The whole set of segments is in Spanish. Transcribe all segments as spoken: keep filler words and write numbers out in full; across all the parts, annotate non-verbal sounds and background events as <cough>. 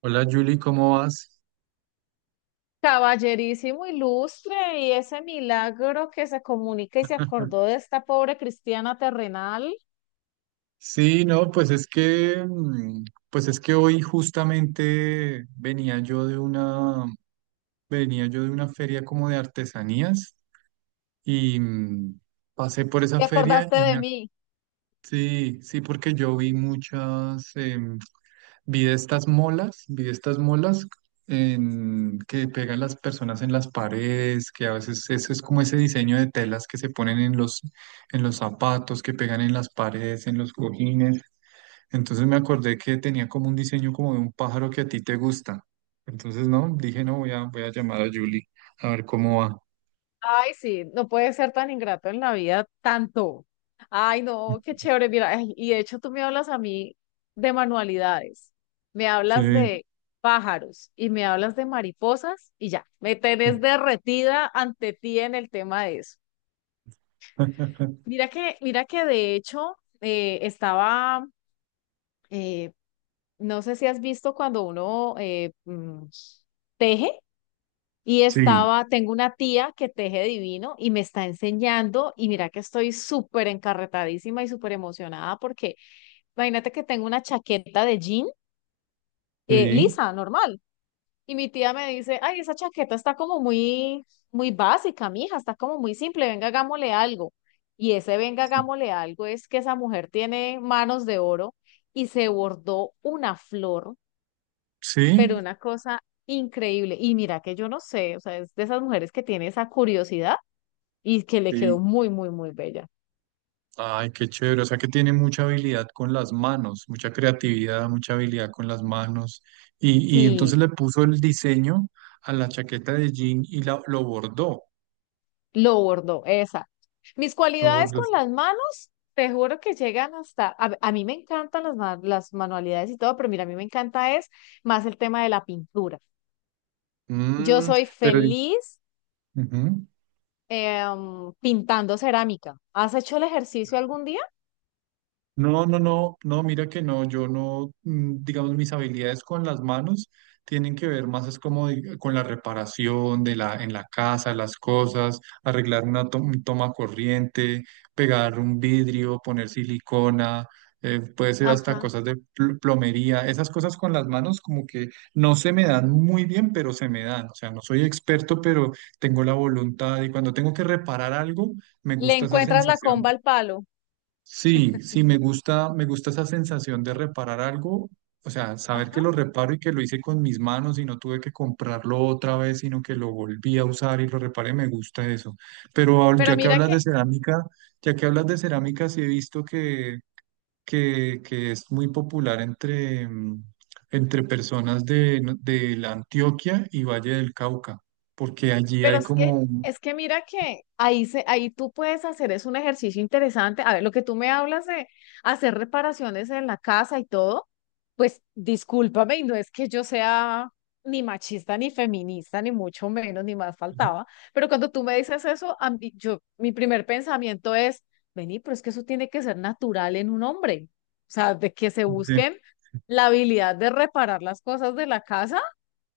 Hola Julie, ¿cómo vas? Caballerísimo ilustre, y ese milagro que se comunica y se acordó de esta pobre cristiana terrenal. Sí, no, pues es que, mm, pues es que hoy justamente venía yo de una, venía yo de una feria como de artesanías y mm, pasé por esa ¿Te feria acordaste y de me ac- mí? sí, sí, porque yo vi muchas, em, vi de estas molas, vi de estas molas en- que pegan las personas en las paredes, que a veces eso es como ese diseño de telas que se ponen en los, en los zapatos, que pegan en las paredes, en los cojines. Entonces me acordé que tenía como un diseño como de un pájaro que a ti te gusta. Entonces, no, dije, no, voy a, voy a llamar a Julie a ver cómo va. Ay, sí, no puede ser tan ingrato en la vida tanto. Ay, no, qué <laughs> chévere. Mira, ay, y de hecho tú me hablas a mí de manualidades, me Sí, hablas de pájaros y me hablas de mariposas y ya, me sí, tenés derretida ante ti en el tema de eso. <laughs> Mira que, mira que de hecho eh, estaba, eh, no sé si has visto cuando uno eh, mm, teje y sí, estaba, tengo una tía que teje divino y me está enseñando y mira que estoy súper encarretadísima y súper emocionada porque imagínate que tengo una chaqueta de jean eh, lisa, normal. Y mi tía me dice, ay, esa chaqueta está como muy, muy básica, mija, está como muy simple, venga, hagámosle algo. Y ese venga, sí, hagámosle algo es que esa mujer tiene manos de oro y se bordó una flor pero sí, una cosa increíble. Y mira que yo no sé, o sea, es de esas mujeres que tiene esa curiosidad y que le sí. quedó muy, muy, muy bella. Ay, qué chévere. O sea que tiene mucha habilidad con las manos, mucha creatividad, mucha habilidad con las manos. Y, y Sí, entonces le puso el diseño a la chaqueta de jean y la- lo bordó. lo bordó, esa. Mis Lo cualidades bordó. con las manos, te juro que llegan hasta, a, a mí me encantan las, ma- las manualidades y todo, pero mira, a mí me encanta es más el tema de la pintura. Yo Mm, soy pero, feliz ujú. em, pintando cerámica. ¿Has hecho el ejercicio algún día? No, no, no, no, mira que no, yo no, mm, digamos, mis habilidades con las manos tienen que ver más es como di- con la reparación de la, en la casa, las cosas, arreglar una to- un toma corriente, pegar un vidrio, poner silicona, eh, puede ser hasta Ajá. cosas de pl- plomería, esas cosas con las manos como que no se me dan muy bien, pero se me dan, o sea, no soy experto, pero tengo la voluntad y cuando tengo que reparar algo, me Le gusta esa encuentras la sensación. comba al palo. Sí, sí, me gusta, me gusta esa sensación de reparar algo, o sea, saber Ajá. que lo reparo y que lo hice con mis manos y no tuve que comprarlo otra vez, sino que lo volví a usar y lo reparé, me gusta eso. Pero ahor- Pero Ya que mira hablas que, de cerámica, ya que hablas de cerámica, sí he visto que, que, que es muy popular entre, mm, entre personas de, no- de la Antioquia y Valle del Cauca, porque allí pero hay es como, que, un- es que mira que ahí, se, ahí tú puedes hacer, es un ejercicio interesante. A ver, lo que tú me hablas de hacer reparaciones en la casa y todo, pues discúlpame, y no es que yo sea ni machista, ni feminista, ni mucho menos, ni más faltaba. Pero cuando tú me dices eso, a mí- yo, mi primer pensamiento es, vení, pero es que eso tiene que ser natural en un hombre. O sea, de que se de- busquen la habilidad de reparar las cosas de la casa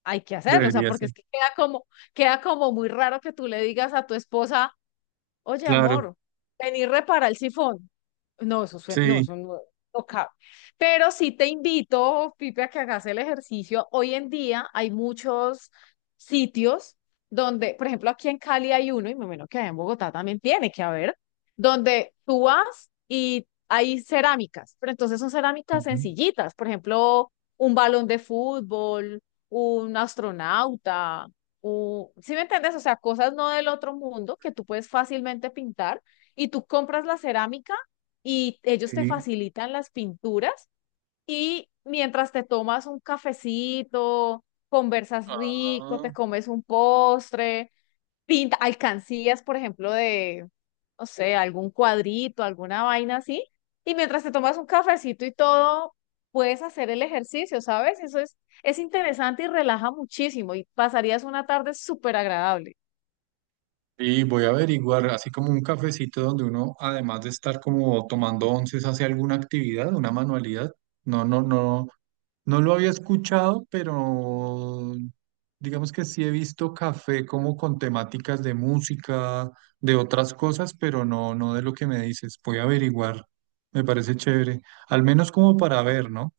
hay que hacerlo, o sea, debería porque ser, es que queda como, queda como muy raro que tú le digas a tu esposa, oye, claro, amor, vení, repara el sifón. No, eso suena, no, sí. eso no, no cabe. Pero sí te invito, Pipe, a que hagas el ejercicio. Hoy en día hay muchos sitios donde, por ejemplo, aquí en Cali hay uno, y me imagino que allá en Bogotá también tiene que haber, donde tú vas y hay cerámicas, pero entonces son cerámicas Ujú. sencillitas, por ejemplo, un balón de fútbol, un astronauta, o, ¿sí me entiendes? O sea, cosas no del otro mundo que tú puedes fácilmente pintar y tú compras la cerámica y ellos te Sí. facilitan las pinturas y mientras te tomas un cafecito, conversas rico, Ah, te comes un postre, pinta, alcancías, por ejemplo, de, no sé, algún cuadrito, alguna vaina así. Y mientras te tomas un cafecito y todo, puedes hacer el ejercicio, ¿sabes? Eso es, es interesante y relaja muchísimo y pasarías una tarde súper agradable. y voy a averiguar, así como un cafecito donde uno, además de estar como tomando onces, hace alguna actividad, una manualidad. No, no, no, no lo había escuchado, pero digamos que sí he visto café como con temáticas de música, de otras cosas, pero no, no de lo que me dices. Voy a averiguar, me parece chévere, al menos como para ver, ¿no?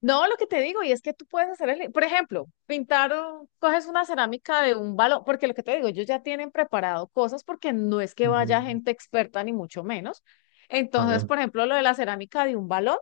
No, lo que te digo, y es que tú puedes hacer el, por ejemplo, pintar, un- coges una cerámica de un balón, porque lo que te digo, ellos ya tienen preparado cosas porque no es que vaya Mm, gente experta ni mucho menos. Entonces, claro. por ejemplo, lo de la cerámica de un balón.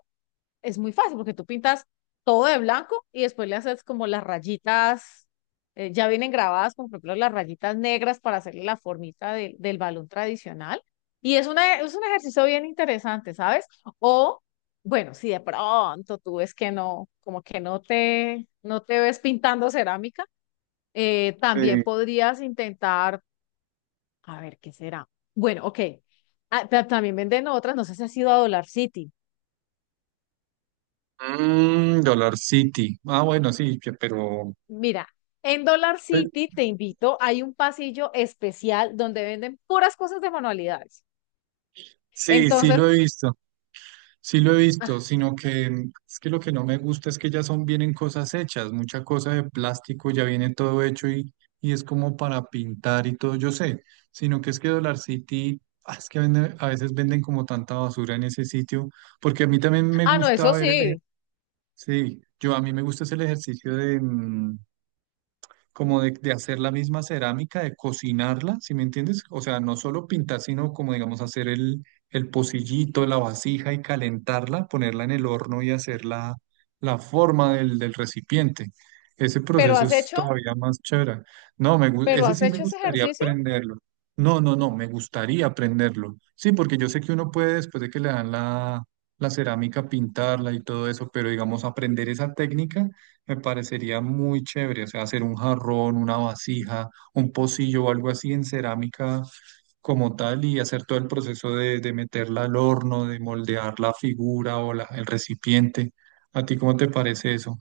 Es muy fácil porque tú pintas todo de blanco y después le haces como las rayitas, eh, ya vienen grabadas, como por ejemplo las rayitas negras para hacerle la formita del del balón tradicional. Y es, una, es un ejercicio bien interesante, ¿sabes? O, bueno, si de pronto tú ves que no, como que no te, no te ves pintando cerámica, eh, también Sí. podrías intentar, a ver, ¿qué será? Bueno, ok. Ah, pero también venden otras, no sé si has ido a Dollar City. Mm, Dollar City. Ah, bueno, sí, que- pero... Mira, en Dollar pues, City te invito, hay un pasillo especial donde venden puras cosas de manualidades. sí, sí Entonces, lo he visto, sí lo he visto, sino que mm, es que lo que no me gusta es que ya son, vienen cosas hechas, mucha cosa de plástico, ya viene todo hecho y, y es como para pintar y todo, yo sé, sino que es que Dollar City, ah, es que vende- a veces venden como tanta basura en ese sitio, porque a mí también me ah, no, gusta eso ver el, ejer- sí, sí, yo a mí me gusta es el ejercicio de, mm, como de, de hacer la misma cerámica, de cocinarla, ¿sí me entiendes? O sea, no solo pintar, sino como, digamos, hacer el, el pocillito, la vasija y calentarla, ponerla en el horno y hacer la, la forma del, del recipiente. Ese pero proceso has es hecho, todavía más chévere. No, me, gu- pero ese has sí me hecho ese gustaría ejercicio. aprenderlo. No, no, no, me gustaría aprenderlo. Sí, porque yo sé que uno puede, después de que le dan la, la cerámica, pintarla y todo eso, pero digamos, aprender esa técnica. Me parecería muy chévere, o sea, hacer un jarrón, una vasija, un pocillo o algo así en cerámica como tal y hacer todo el proceso de, de meterla al horno, de moldear la figura o la- el recipiente. ¿A ti cómo te parece eso?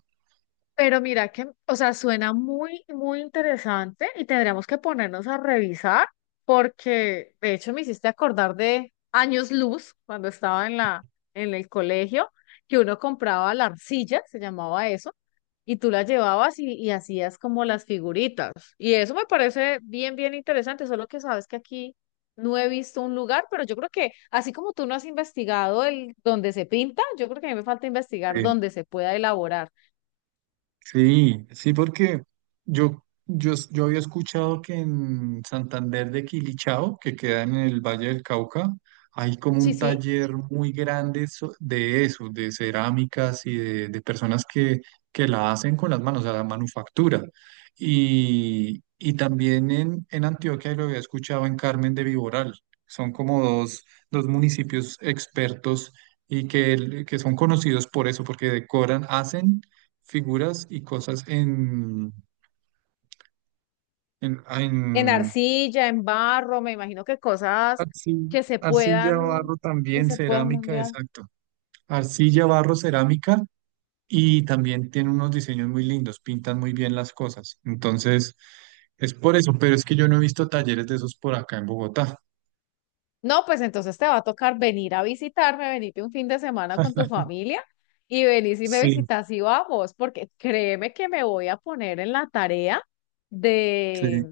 Pero mira que, o sea, suena muy, muy interesante y tendríamos que ponernos a revisar porque de hecho me hiciste acordar de años luz cuando estaba en la, en el colegio, que uno compraba la arcilla, se llamaba eso, y tú la llevabas y, y hacías como las figuritas. Y eso me parece bien, bien interesante, solo que sabes que aquí no he visto un lugar, pero yo creo que así como tú no has investigado el donde se pinta, yo creo que a mí me falta investigar Eh, dónde se pueda elaborar. Sí, sí, porque yo, yo, yo había escuchado que en Santander de Quilichao, que queda en el Valle del Cauca, hay como Sí, un sí. taller muy grande so- de eso, de cerámicas y de, de personas que, que la hacen con las manos, o sea, la manufactura. Y, y también en, en Antioquia, y lo había escuchado en Carmen de Viboral, son como dos, dos municipios expertos y que, que son conocidos por eso, porque decoran, hacen figuras y cosas en, en, En en arcilla, en barro, me imagino que cosas que arci- se arcilla, puedan, barro que también, se puedan cerámica, mundial. exacto. Arcilla, barro, cerámica y también tiene unos diseños muy lindos, pintan muy bien las cosas. Entonces, es por eso, pero es que yo no he visto talleres de esos por acá en Bogotá. No, pues entonces te va a tocar venir a visitarme, venirte un fin de semana con tu <laughs> familia y venís y me Sí, visitas y vamos, porque créeme que me voy a poner en la tarea sí. de,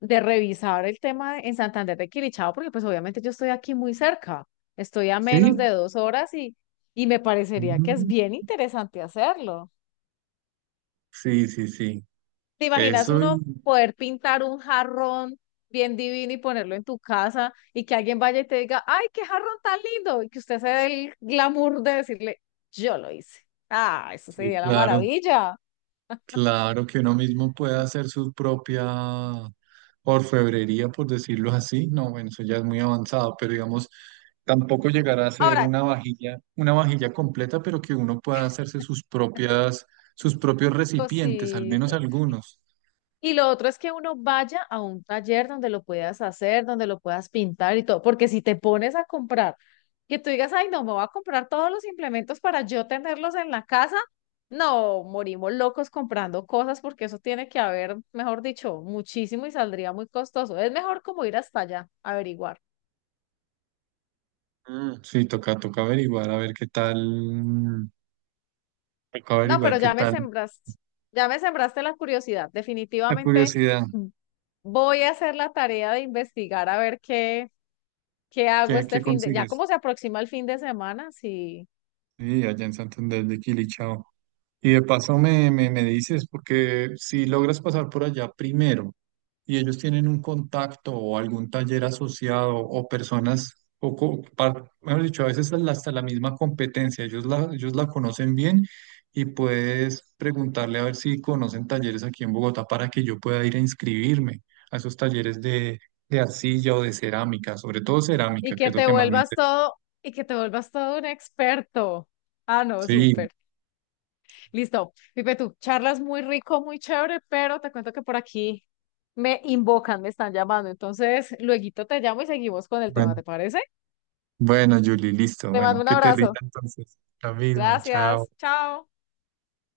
de revisar el tema en Santander de Quilichao, porque pues obviamente yo estoy aquí muy cerca, estoy a menos ¿Sí? de dos horas y, y me parecería que es Mm, bien interesante hacerlo. sí, sí, sí. ¿Te imaginas Eso y... uno poder pintar un jarrón bien divino y ponerlo en tu casa y que alguien vaya y te diga, ay, qué jarrón tan lindo? Y que usted se dé el glamour de decirle, yo lo hice. Ah, eso sí, sería la claro. maravilla. Claro que uno mismo puede hacer su propia orfebrería, por decirlo así. No, bueno, eso ya es muy avanzado, pero digamos, tampoco llegar a ser Ahora, una vajilla, una vajilla completa, pero que uno pueda hacerse sus propias, sus propios recipientes, al menos cositas. algunos. Y lo otro es que uno vaya a un taller donde lo puedas hacer, donde lo puedas pintar y todo, porque si te pones a comprar que tú digas, ay, no, me voy a comprar todos los implementos para yo tenerlos en la casa. No, morimos locos comprando cosas porque eso tiene que haber, mejor dicho, muchísimo y saldría muy costoso. Es mejor como ir hasta allá, averiguar. Mm, sí, toca, toca averiguar, a ver qué tal, toca No, averiguar pero qué ya me tal sembraste, ya me sembraste la curiosidad. la Definitivamente curiosidad, voy a hacer la tarea de investigar a ver qué, qué hago qué, este qué fin de, ya consigues. como se aproxima el fin de semana, sí. Sí, allá en Santander de Quilichao. Y de paso me, me, me dices, porque si logras pasar por allá primero y ellos tienen un contacto o algún taller asociado o personas, o, co- par- mejor dicho, a veces hasta la hasta la misma competencia, ellos la, ellos la conocen bien y puedes preguntarle a ver si conocen talleres aquí en Bogotá para que yo pueda ir a inscribirme a esos talleres de, de arcilla o de cerámica, sobre todo Y cerámica, que que es lo te que más me vuelvas interesa. todo, y que te vuelvas todo un experto. Ah, no, Sí, súper. Listo. Pipe, tú charlas muy rico, muy chévere, pero te cuento que por aquí me invocan, me están llamando. Entonces, luego te llamo y seguimos con el bueno, tema, ¿te parece? bueno, Julie, listo, Te mando bueno, un que te abrazo. rinda entonces. Lo mismo, chao. Gracias. Chao.